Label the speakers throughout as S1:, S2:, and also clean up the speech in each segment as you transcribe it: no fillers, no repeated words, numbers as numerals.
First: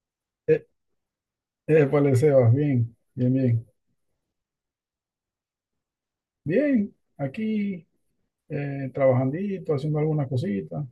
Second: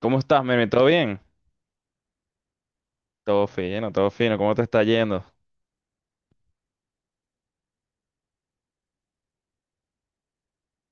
S1: ¿Cómo estás,
S2: Eh,
S1: Meme? ¿Todo bien?
S2: épale, Sebas, bien, bien,
S1: Todo
S2: bien.
S1: fino, todo fino. ¿Cómo te está yendo?
S2: Bien, aquí trabajandito, haciendo algunas cositas.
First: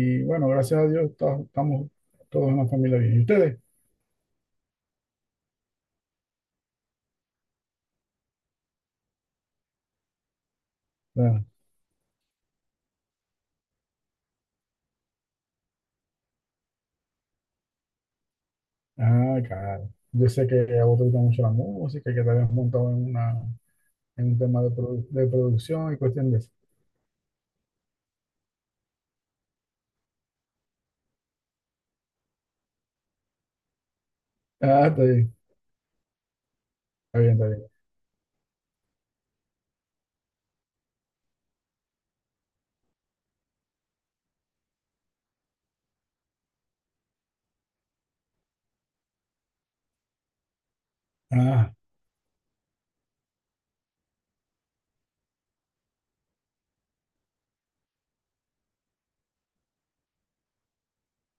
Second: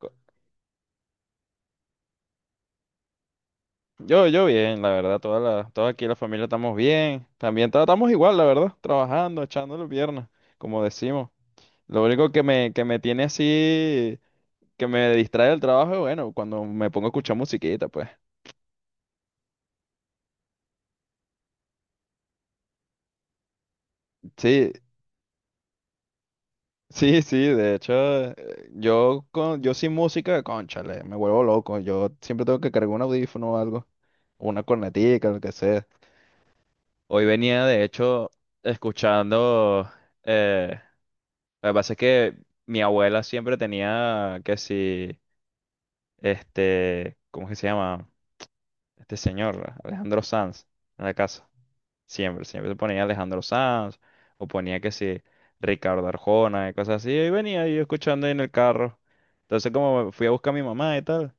S1: Co-
S2: bueno, gracias a Dios estamos todos en la familia bien. ¿Y ustedes?
S1: yo bien, la verdad. Toda aquí la familia estamos bien. También estamos igual, la verdad. Trabajando, echando las piernas, como decimos.
S2: Ah,
S1: Lo único que me tiene así, que me distrae del trabajo, es, bueno, cuando me pongo a escuchar musiquita, pues.
S2: ah, claro. Yo sé que a vos te gusta mucho la música, y que te habías montado en un tema de,
S1: Sí,
S2: de producción y cuestión de eso.
S1: sí, sí. De hecho, yo sin música, cónchale, me vuelvo loco. Yo siempre tengo que cargar un audífono o algo. Una
S2: Ah, está
S1: cornetica,
S2: bien,
S1: lo que sea.
S2: está
S1: Hoy
S2: bien, está bien.
S1: venía, de hecho, escuchando. Eh, lo que pasa es que mi abuela siempre tenía que si. Este. ¿Cómo es que se llama? Este señor, Alejandro Sanz, en la casa.
S2: Ah,
S1: Siempre, siempre se ponía Alejandro Sanz. O ponía que si. Ricardo Arjona y cosas así. Y venía yo escuchando ahí en el carro. Entonces, como fui a buscar a mi mamá y tal.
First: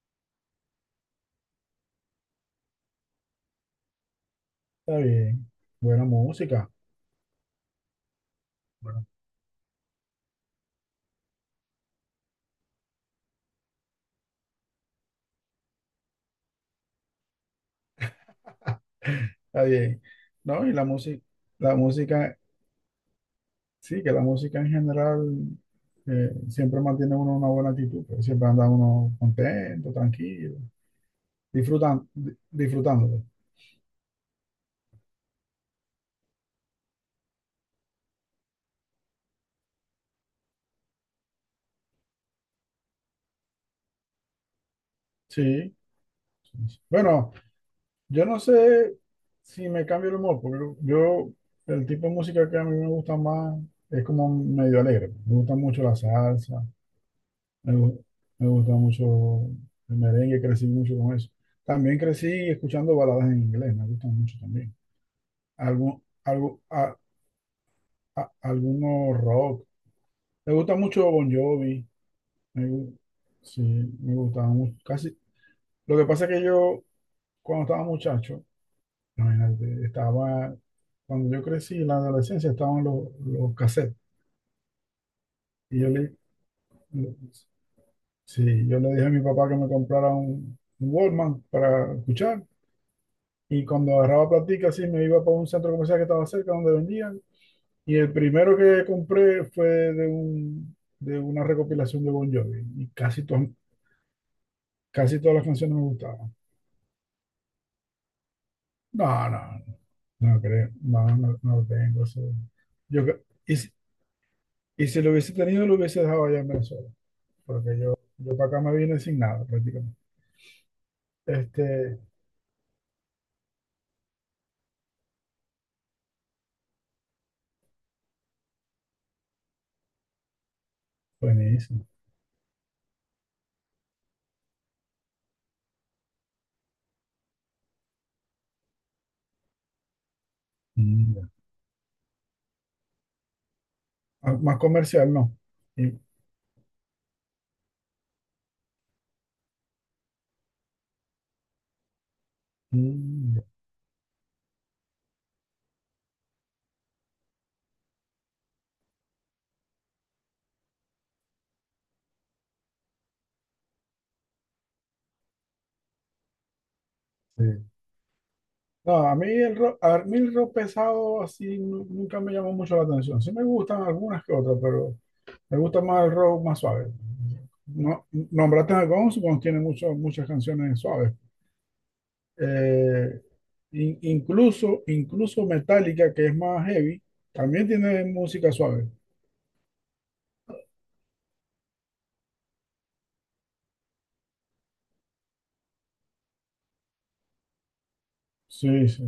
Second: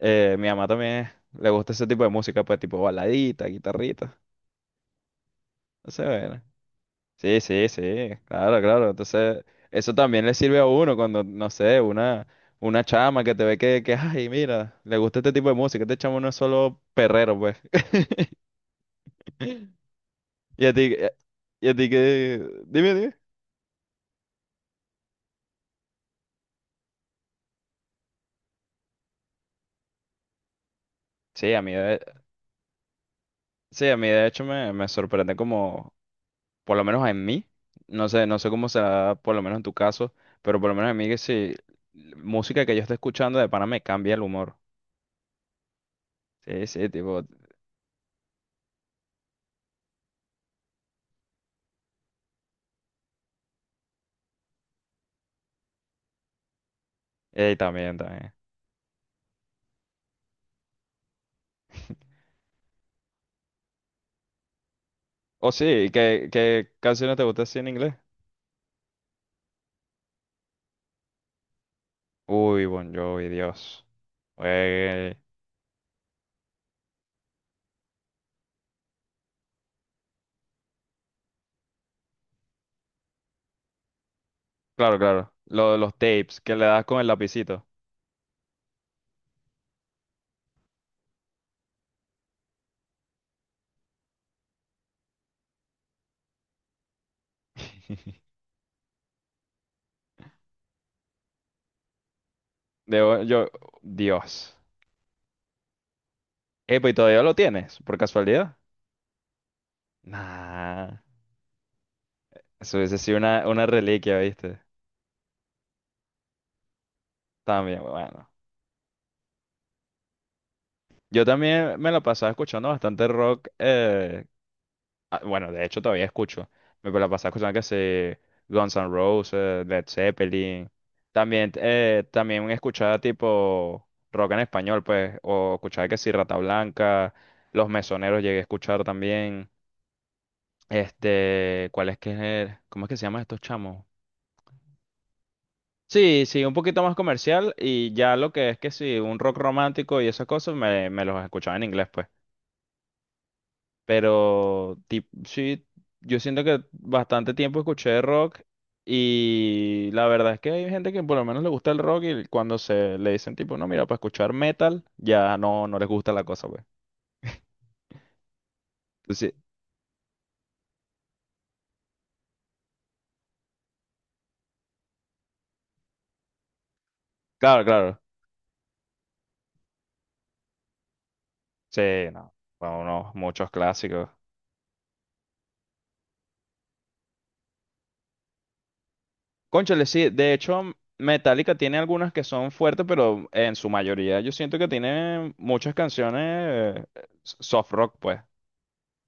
S1: Mi mamá también le gusta ese tipo de música, pues tipo baladita, guitarrita.
S2: está bien.
S1: No sé,
S2: Buena
S1: bueno.
S2: música.
S1: Sí, sí, sí, claro, claro.
S2: Bueno,
S1: Entonces, eso también le sirve a uno cuando, no sé, una chama que te ve que, ay, mira, le gusta este tipo de música, este chamo no es solo perrero, pues.
S2: está bien.
S1: Y
S2: No,
S1: a
S2: y la
S1: ti,
S2: música,
S1: y a
S2: la
S1: ti
S2: música,
S1: que, dime, dime.
S2: sí, que la música en general. Siempre mantiene uno una buena actitud, pues, siempre anda uno contento, tranquilo,
S1: Sí, a mí de,
S2: disfrutando, disfrutándolo.
S1: sí, a mí de hecho me sorprende como, por lo menos en mí, no sé cómo será, por lo menos en tu caso, pero por lo menos en mí que si música que yo esté escuchando de pana me cambia el humor.
S2: Sí.
S1: Sí, sí, tipo,
S2: Bueno, yo no sé si me cambio el humor, porque yo, el tipo de música que a mí me gusta más es como medio alegre. Me gusta mucho la salsa, me,
S1: también,
S2: gu-
S1: también.
S2: me gusta mucho el merengue, crecí mucho con eso. También crecí escuchando baladas en inglés, me gustan mucho también.
S1: Oh, sí,
S2: Algún, algo,
S1: ¿qué canciones te gustan así en inglés?
S2: a- Algunos rock. Me gusta mucho Bon Jovi.
S1: Uy,
S2: Me
S1: Bon
S2: gu-
S1: Jovi,
S2: sí,
S1: Dios.
S2: me gustaba mucho.
S1: Eh,
S2: Casi. Lo que pasa es que yo, cuando estaba muchacho, imagínate, estaba, cuando yo crecí en la adolescencia, estaban los cassettes.
S1: claro, claro. Lo de
S2: Y yo
S1: los
S2: le,
S1: tapes que le das con el
S2: le-
S1: lapicito.
S2: sí, yo le dije a mi papá que me comprara un Walkman para escuchar. Y cuando agarraba platica, así me iba para un centro comercial que estaba cerca donde vendían. Y el primero que compré fue de un, de una recopilación de Bon Jovi. Y
S1: De, Bon-
S2: casi,
S1: yo, Dios.
S2: casi todas las canciones me gustaban.
S1: Epa, ¿y todavía lo tienes? ¿Por casualidad?
S2: No, no, no. No creo,
S1: Nah.
S2: no, no, no tengo eso.
S1: Eso hubiese
S2: Yo,
S1: sido
S2: cre-
S1: una reliquia, ¿viste?
S2: y si lo hubiese tenido, lo hubiese dejado allá en Venezuela, porque
S1: También,
S2: yo,
S1: bueno.
S2: yo para acá me vine sin nada prácticamente.
S1: Yo también me
S2: Este,
S1: la pasaba escuchando bastante rock, ah, bueno, de hecho todavía escucho. Me la pasaba escuchando que se Guns N' Roses, Led Zeppelin. También,
S2: buenísimo.
S1: también escuchaba tipo rock en español, pues, o escuchaba que sí, Rata Blanca, Los Mesoneros llegué a escuchar también.
S2: Mm, ya.
S1: Este, ¿cuál es que es? ¿Cómo es que se llaman estos chamos?
S2: Ah, más comercial, no. Y-
S1: Sí, sí, un poquito más comercial y ya lo que es que sí, un rock romántico y esas cosas me los escuchaba en inglés, pues.
S2: mm, ya,
S1: Sí, yo siento que bastante tiempo escuché rock y la verdad es que hay gente que por lo menos le gusta el rock y cuando se le dicen tipo, no, mira, para escuchar metal, ya no, no les gusta la cosa, pues.
S2: sí. No, a mí
S1: Entonces,
S2: el rock, a mí el rock pesado así nunca me llamó mucho la atención. Sí me gustan algunas que otras, pero me gusta más el rock más suave.
S1: claro, claro.
S2: No, nombraste a Guns, Guns tiene muchas canciones suaves.
S1: Sí, no. Bueno, unos
S2: Eh,
S1: muchos clásicos.
S2: Incluso Metallica, que es más heavy, también tiene música suave.
S1: Cónchale, sí. De hecho, Metallica tiene algunas que son fuertes, pero en su mayoría yo siento que tiene muchas canciones soft rock, pues.
S2: Sí, sí.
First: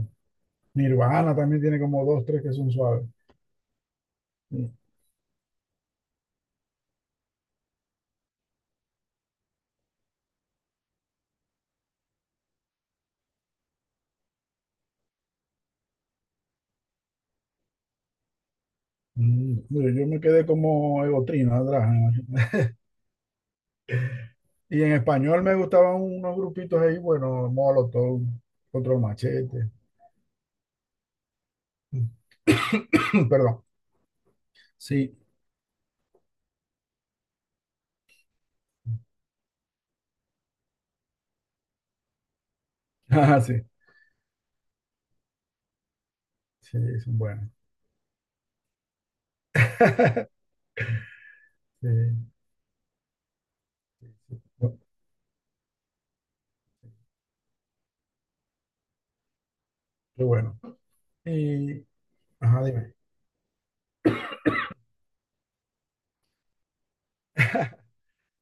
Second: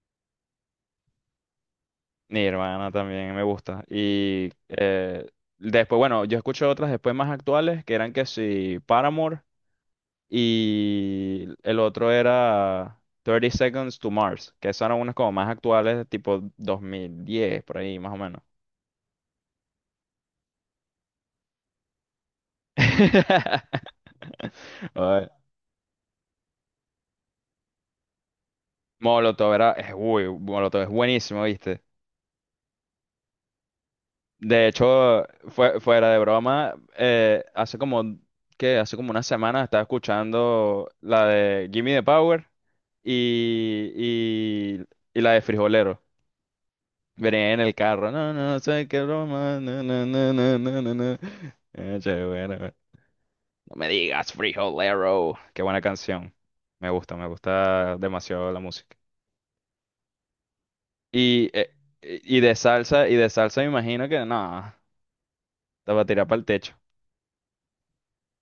S2: Nirvana también tiene como dos,
S1: Mi
S2: tres que son
S1: hermana
S2: suaves.
S1: también me gusta. Y
S2: Mm.
S1: después, bueno, yo escuché otras después más actuales que eran que si Paramore y el otro era Thirty Seconds to Mars, que esas eran unas como más actuales, tipo 2010, por ahí más o menos.
S2: Mm, yo me quedé como Egotrina atrás, ¿no? Y en
S1: Ay,
S2: español me gustaban unos grupitos ahí, bueno, Molotov, Control
S1: Molotov
S2: Machete.
S1: era, es, uy, Molotov es buenísimo, ¿viste?
S2: Perdón.
S1: De
S2: Sí.
S1: hecho, fuera de broma, hace como, qué. Hace como una semana estaba escuchando la de Gimme the Power.
S2: Ah, sí.
S1: y, y, y la de Frijolero.
S2: Sí, son buenos.
S1: Venía en el carro. No, no, sé qué broma. No, no, no, no, no, no. no".
S2: Sí,
S1: Che, bueno, bueno. No me
S2: sí,
S1: digas
S2: sí.
S1: Frijolero. Qué buena canción. Me gusta demasiado la música.
S2: Qué bueno.
S1: Y, eh,
S2: Y, ajá, dime.
S1: y de salsa me imagino que no, te va a tirar para el techo.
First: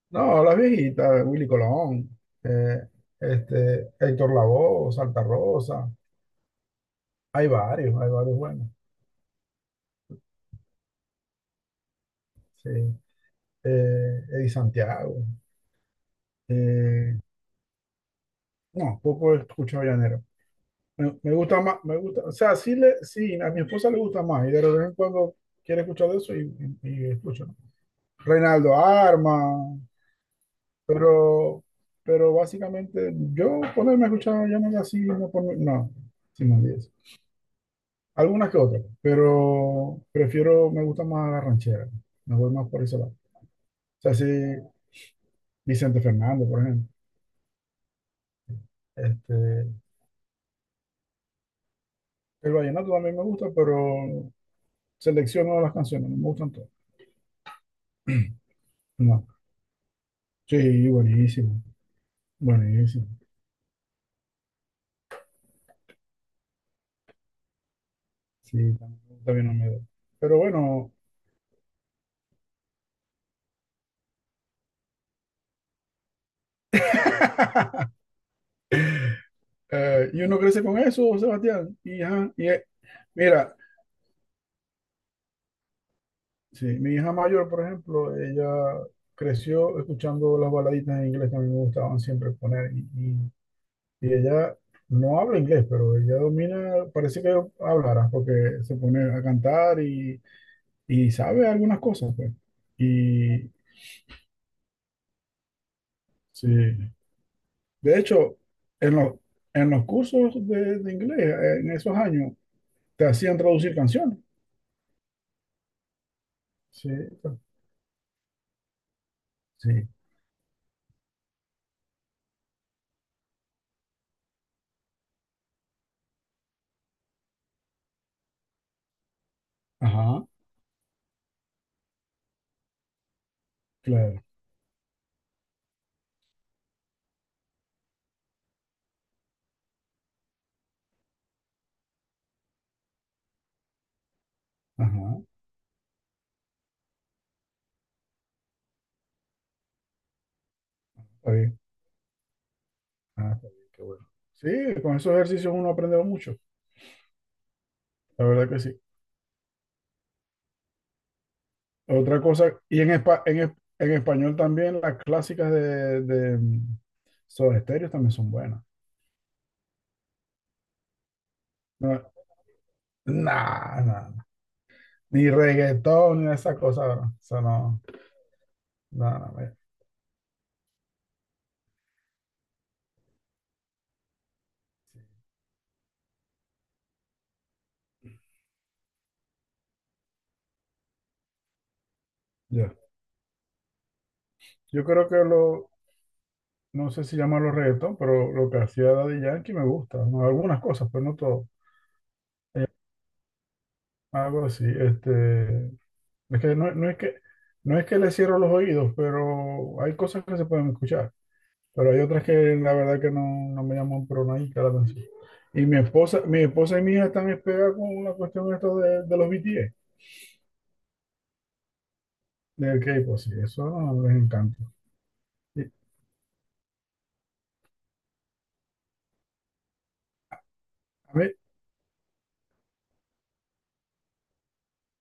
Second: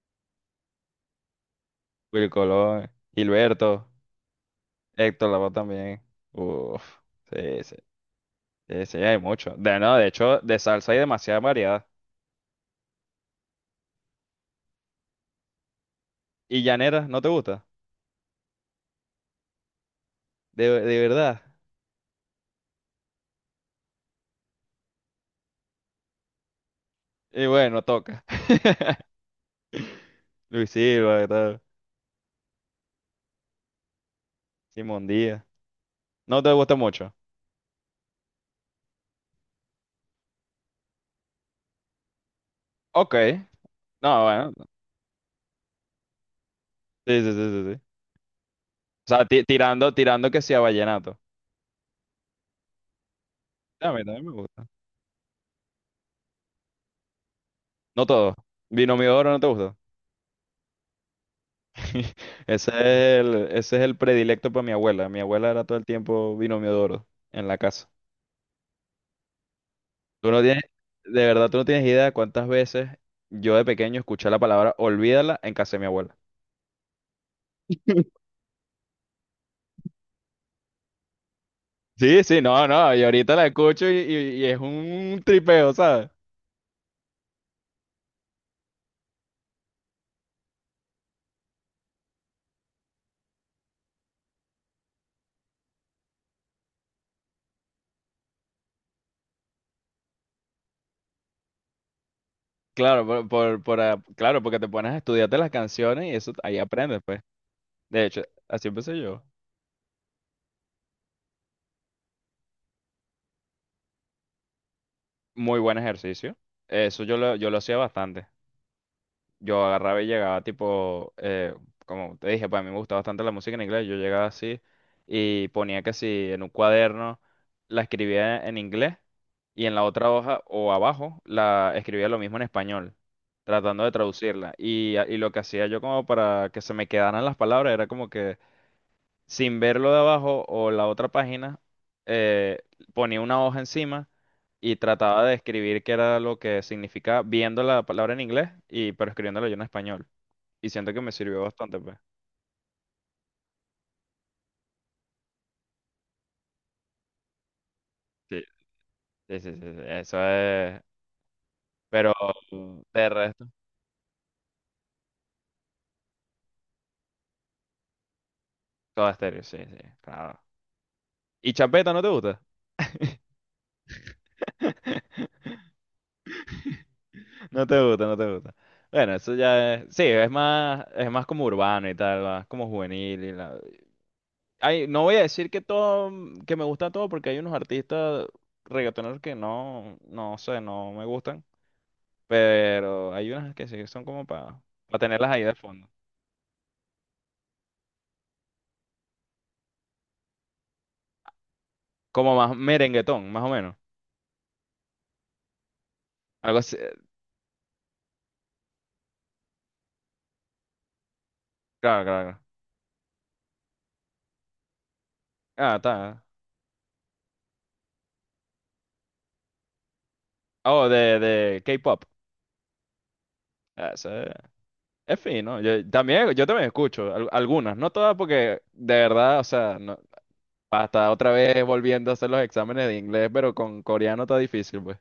S2: No, las viejitas, Willy Colón,
S1: Willy
S2: eh,
S1: Colón, Gilberto,
S2: Héctor Lavoe, Santa
S1: Héctor Lavoe
S2: Rosa,
S1: también. Uf, sí, sí,
S2: hay varios buenos,
S1: sí, sí, hay mucho. De, no, de hecho, de salsa hay demasiada variedad.
S2: sí. Eddie Santiago,
S1: ¿Y llanera,
S2: eh,
S1: no te gusta?
S2: no, poco he escuchado llanero.
S1: De
S2: Me
S1: verdad.
S2: gusta más, me gusta, o sea, sí, sí, a mi esposa le gusta más, y de vez en cuando quiere escuchar de eso y
S1: Y
S2: escucha.
S1: bueno, toca.
S2: Reinaldo Arma,
S1: Luis Silva, ¿qué tal?
S2: pero, pero básicamente yo ponerme a escuchar llanero así,
S1: Simón
S2: no,
S1: Díaz.
S2: por, no,
S1: No
S2: sin
S1: te
S2: más
S1: gusta mucho.
S2: algunas que otras, pero prefiero, me gusta más la ranchera. Me voy más por ese lado.
S1: Ok.
S2: O sea,
S1: No,
S2: sí,
S1: bueno.
S2: Vicente Fernández, por ejemplo.
S1: Sí, sí, sí, sí, sí. O sea,
S2: Este,
S1: tirando, tirando que sea vallenato.
S2: el vallenato también me gusta,
S1: A mí también me
S2: pero
S1: gusta.
S2: selecciono las canciones, no me gustan todas.
S1: No todo. Binomio de
S2: No.
S1: oro no te gusta.
S2: Sí, buenísimo,
S1: Ese es
S2: buenísimo.
S1: ese es el predilecto para mi abuela. Mi abuela era todo el tiempo binomio de oro en la casa.
S2: Sí, también me gusta bien Olmedo.
S1: Tú
S2: Pero
S1: no tienes,
S2: bueno,
S1: de verdad, tú no tienes idea de cuántas veces yo de pequeño escuché la palabra olvídala en casa de mi abuela.
S2: y uno crece con eso, Sebastián.
S1: Sí, sí, no, no, y ahorita la
S2: Mira,
S1: escucho y es un tripeo, ¿sabes?
S2: sí, mi hija mayor, por ejemplo, ella creció escuchando las baladitas en inglés que a mí me gustaban siempre poner y ella no habla inglés, pero ella domina, parece que hablará porque se pone a cantar y sabe algunas cosas, pues.
S1: Claro,
S2: Y
S1: ah, claro, porque te pones a estudiarte las canciones y eso
S2: sí,
S1: ahí
S2: de
S1: aprendes, pues. De hecho,
S2: hecho,
S1: así
S2: en
S1: empecé yo.
S2: en los cursos de inglés, en esos años, te hacían traducir canciones.
S1: Muy buen ejercicio.
S2: Sí,
S1: Yo lo hacía bastante. Yo
S2: sí,
S1: agarraba y llegaba tipo, como te dije, pues a mí me gusta bastante la música en inglés, yo llegaba así y ponía que si en un cuaderno la escribía en inglés y en la otra
S2: ajá,
S1: hoja o abajo la escribía lo mismo en español, tratando de
S2: claro,
S1: traducirla. Y lo que hacía yo como para que se me quedaran las palabras era como que sin verlo de abajo o la otra página, eh, ponía una hoja encima y
S2: ajá,
S1: trataba de escribir qué era lo que significaba, viendo la palabra en inglés y pero escribiéndolo yo en español. Y siento que me
S2: está
S1: sirvió
S2: bien.
S1: bastante, pues.
S2: Ah, qué bien, qué bueno. Sí, con esos ejercicios uno aprende mucho, la
S1: Sí,
S2: verdad que sí.
S1: sí, sí, sí, sí, eso es. Pero
S2: Otra cosa,
S1: de resto,
S2: en español también las clásicas de, de Soda Stereo también son buenas.
S1: todo estéreo, sí, sí, claro. ¿Y chapeta no
S2: No,
S1: te gusta?
S2: nah, nah, ni reggaetón ni esa cosa, bro. Eso
S1: No te
S2: no,
S1: gusta, no te gusta.
S2: no,
S1: Bueno,
S2: no,
S1: eso ya es, sí, es más como urbano y tal, más como juvenil y ay, no voy a decir que todo, que me gusta todo, porque hay unos artistas reggaetoneros que no, no sé, no me gustan,
S2: ya.
S1: pero hay unas que sí son como para
S2: Yo creo que
S1: tenerlas ahí de
S2: lo,
S1: fondo.
S2: no sé si llamarlo reggaetón, pero lo que hacía Daddy Yankee me gusta, ¿no? Algunas cosas, pero no todo.
S1: Como más
S2: Eh,
S1: merenguetón, más o menos.
S2: Algo así, este, es que
S1: Algo
S2: no,
S1: así.
S2: no es que le cierro los oídos, pero hay cosas que se pueden escuchar, pero hay
S1: Claro,
S2: otras
S1: claro,
S2: que
S1: claro.
S2: la verdad que no, no me llaman pero nadie la atención. Y
S1: Ah, está.
S2: mi esposa y mi hija están pegadas con la cuestión esto de los BTS,
S1: Oh, de K-pop.
S2: del K-pop, sí, eso
S1: Ah,
S2: no,
S1: eso
S2: les encanta.
S1: Es fino.
S2: Y,
S1: Yo también escucho algunas, no todas porque de verdad, o sea, no, hasta
S2: a
S1: otra
S2: ver,
S1: vez volviendo a hacer los exámenes de inglés, pero con coreano está difícil, pues.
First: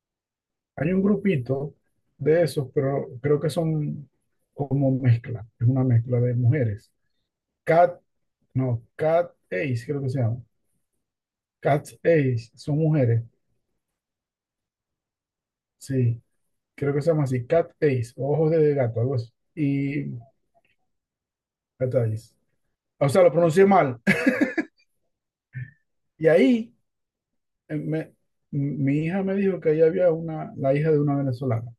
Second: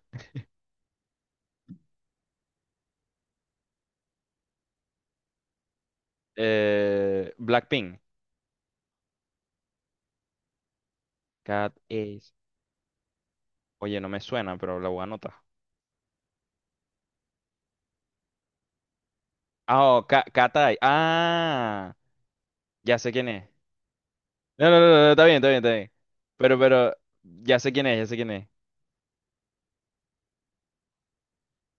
S2: hay un grupito de esos, pero creo que son como mezcla, es una mezcla de mujeres.
S1: Blackpink.
S2: Cat, no, Cat Ace creo que se llama.
S1: Cat
S2: Cat
S1: Ace.
S2: Ace son mujeres,
S1: Oye, no me suena, pero la voy a anotar.
S2: sí. Creo que se llama así, Cat Eyes, o Ojos de Gato, algo así. Y
S1: Cat Ace. Ah,
S2: Cat Eyes.
S1: ya
S2: O
S1: sé
S2: sea,
S1: quién
S2: lo
S1: es.
S2: pronuncié mal.
S1: No, no, no, no, no, está bien, está bien, está bien.
S2: Y ahí
S1: Pero, ya sé
S2: eh,
S1: quién es, ya
S2: me-
S1: sé quién es.
S2: mi hija me dijo que ahí había una, la hija de una venezolana.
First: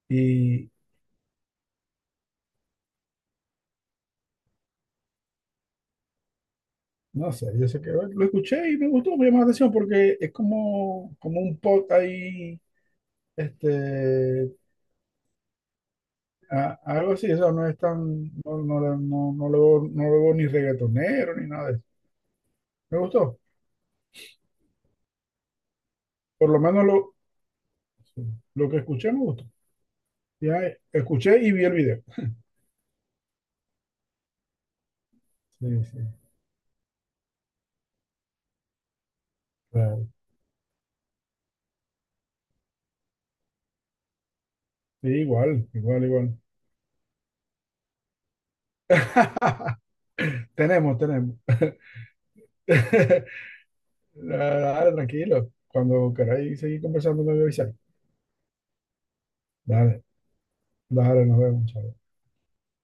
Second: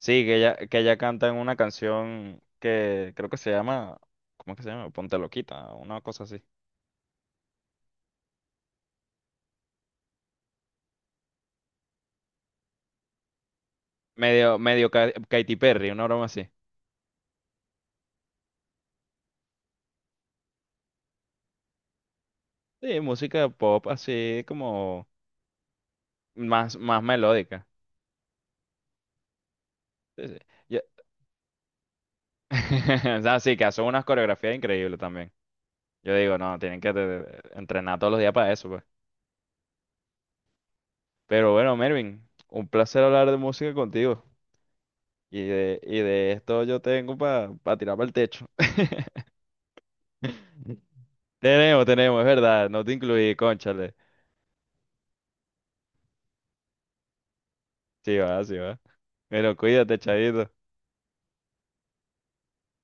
S1: Sí,
S2: Y
S1: que ella canta en una canción que creo que se llama, ¿cómo es que se llama? Ponte Loquita, una cosa así.
S2: no sé, yo sé que bueno, lo escuché y me gustó, me llamó la atención porque es como, como un pot ahí, este,
S1: Medio Katy Perry, una broma así.
S2: algo así, o sea, no es tan, no, no, no, no le veo, no le veo ni reggaetonero ni nada de eso.
S1: Sí,
S2: Me gustó,
S1: música pop así como
S2: por lo
S1: más,
S2: menos
S1: más
S2: lo,
S1: melódica.
S2: sí, lo que escuché me gustó.
S1: Sí, sí.
S2: Ya
S1: Ya-
S2: Escuché y vi el video.
S1: O sea, sí, que hace unas coreografías increíbles también.
S2: Sí, sí,
S1: Yo digo, no, tienen que entrenar todos los días para eso, pues.
S2: claro.
S1: Pero bueno, Mervin, un placer hablar de música contigo.
S2: Sí, igual,
S1: Y
S2: igual,
S1: de
S2: igual.
S1: esto yo tengo para tirar para el techo.
S2: Tenemos, tenemos.
S1: Tenemos, tenemos, es verdad. No te incluí, cónchale.
S2: Dale, dale, tranquilo. Cuando queráis seguir conversando, me voy a avisar.
S1: Sí va, sí va. Bueno, cuídate,
S2: Dale,
S1: chavito.
S2: dale, nos vemos, chao.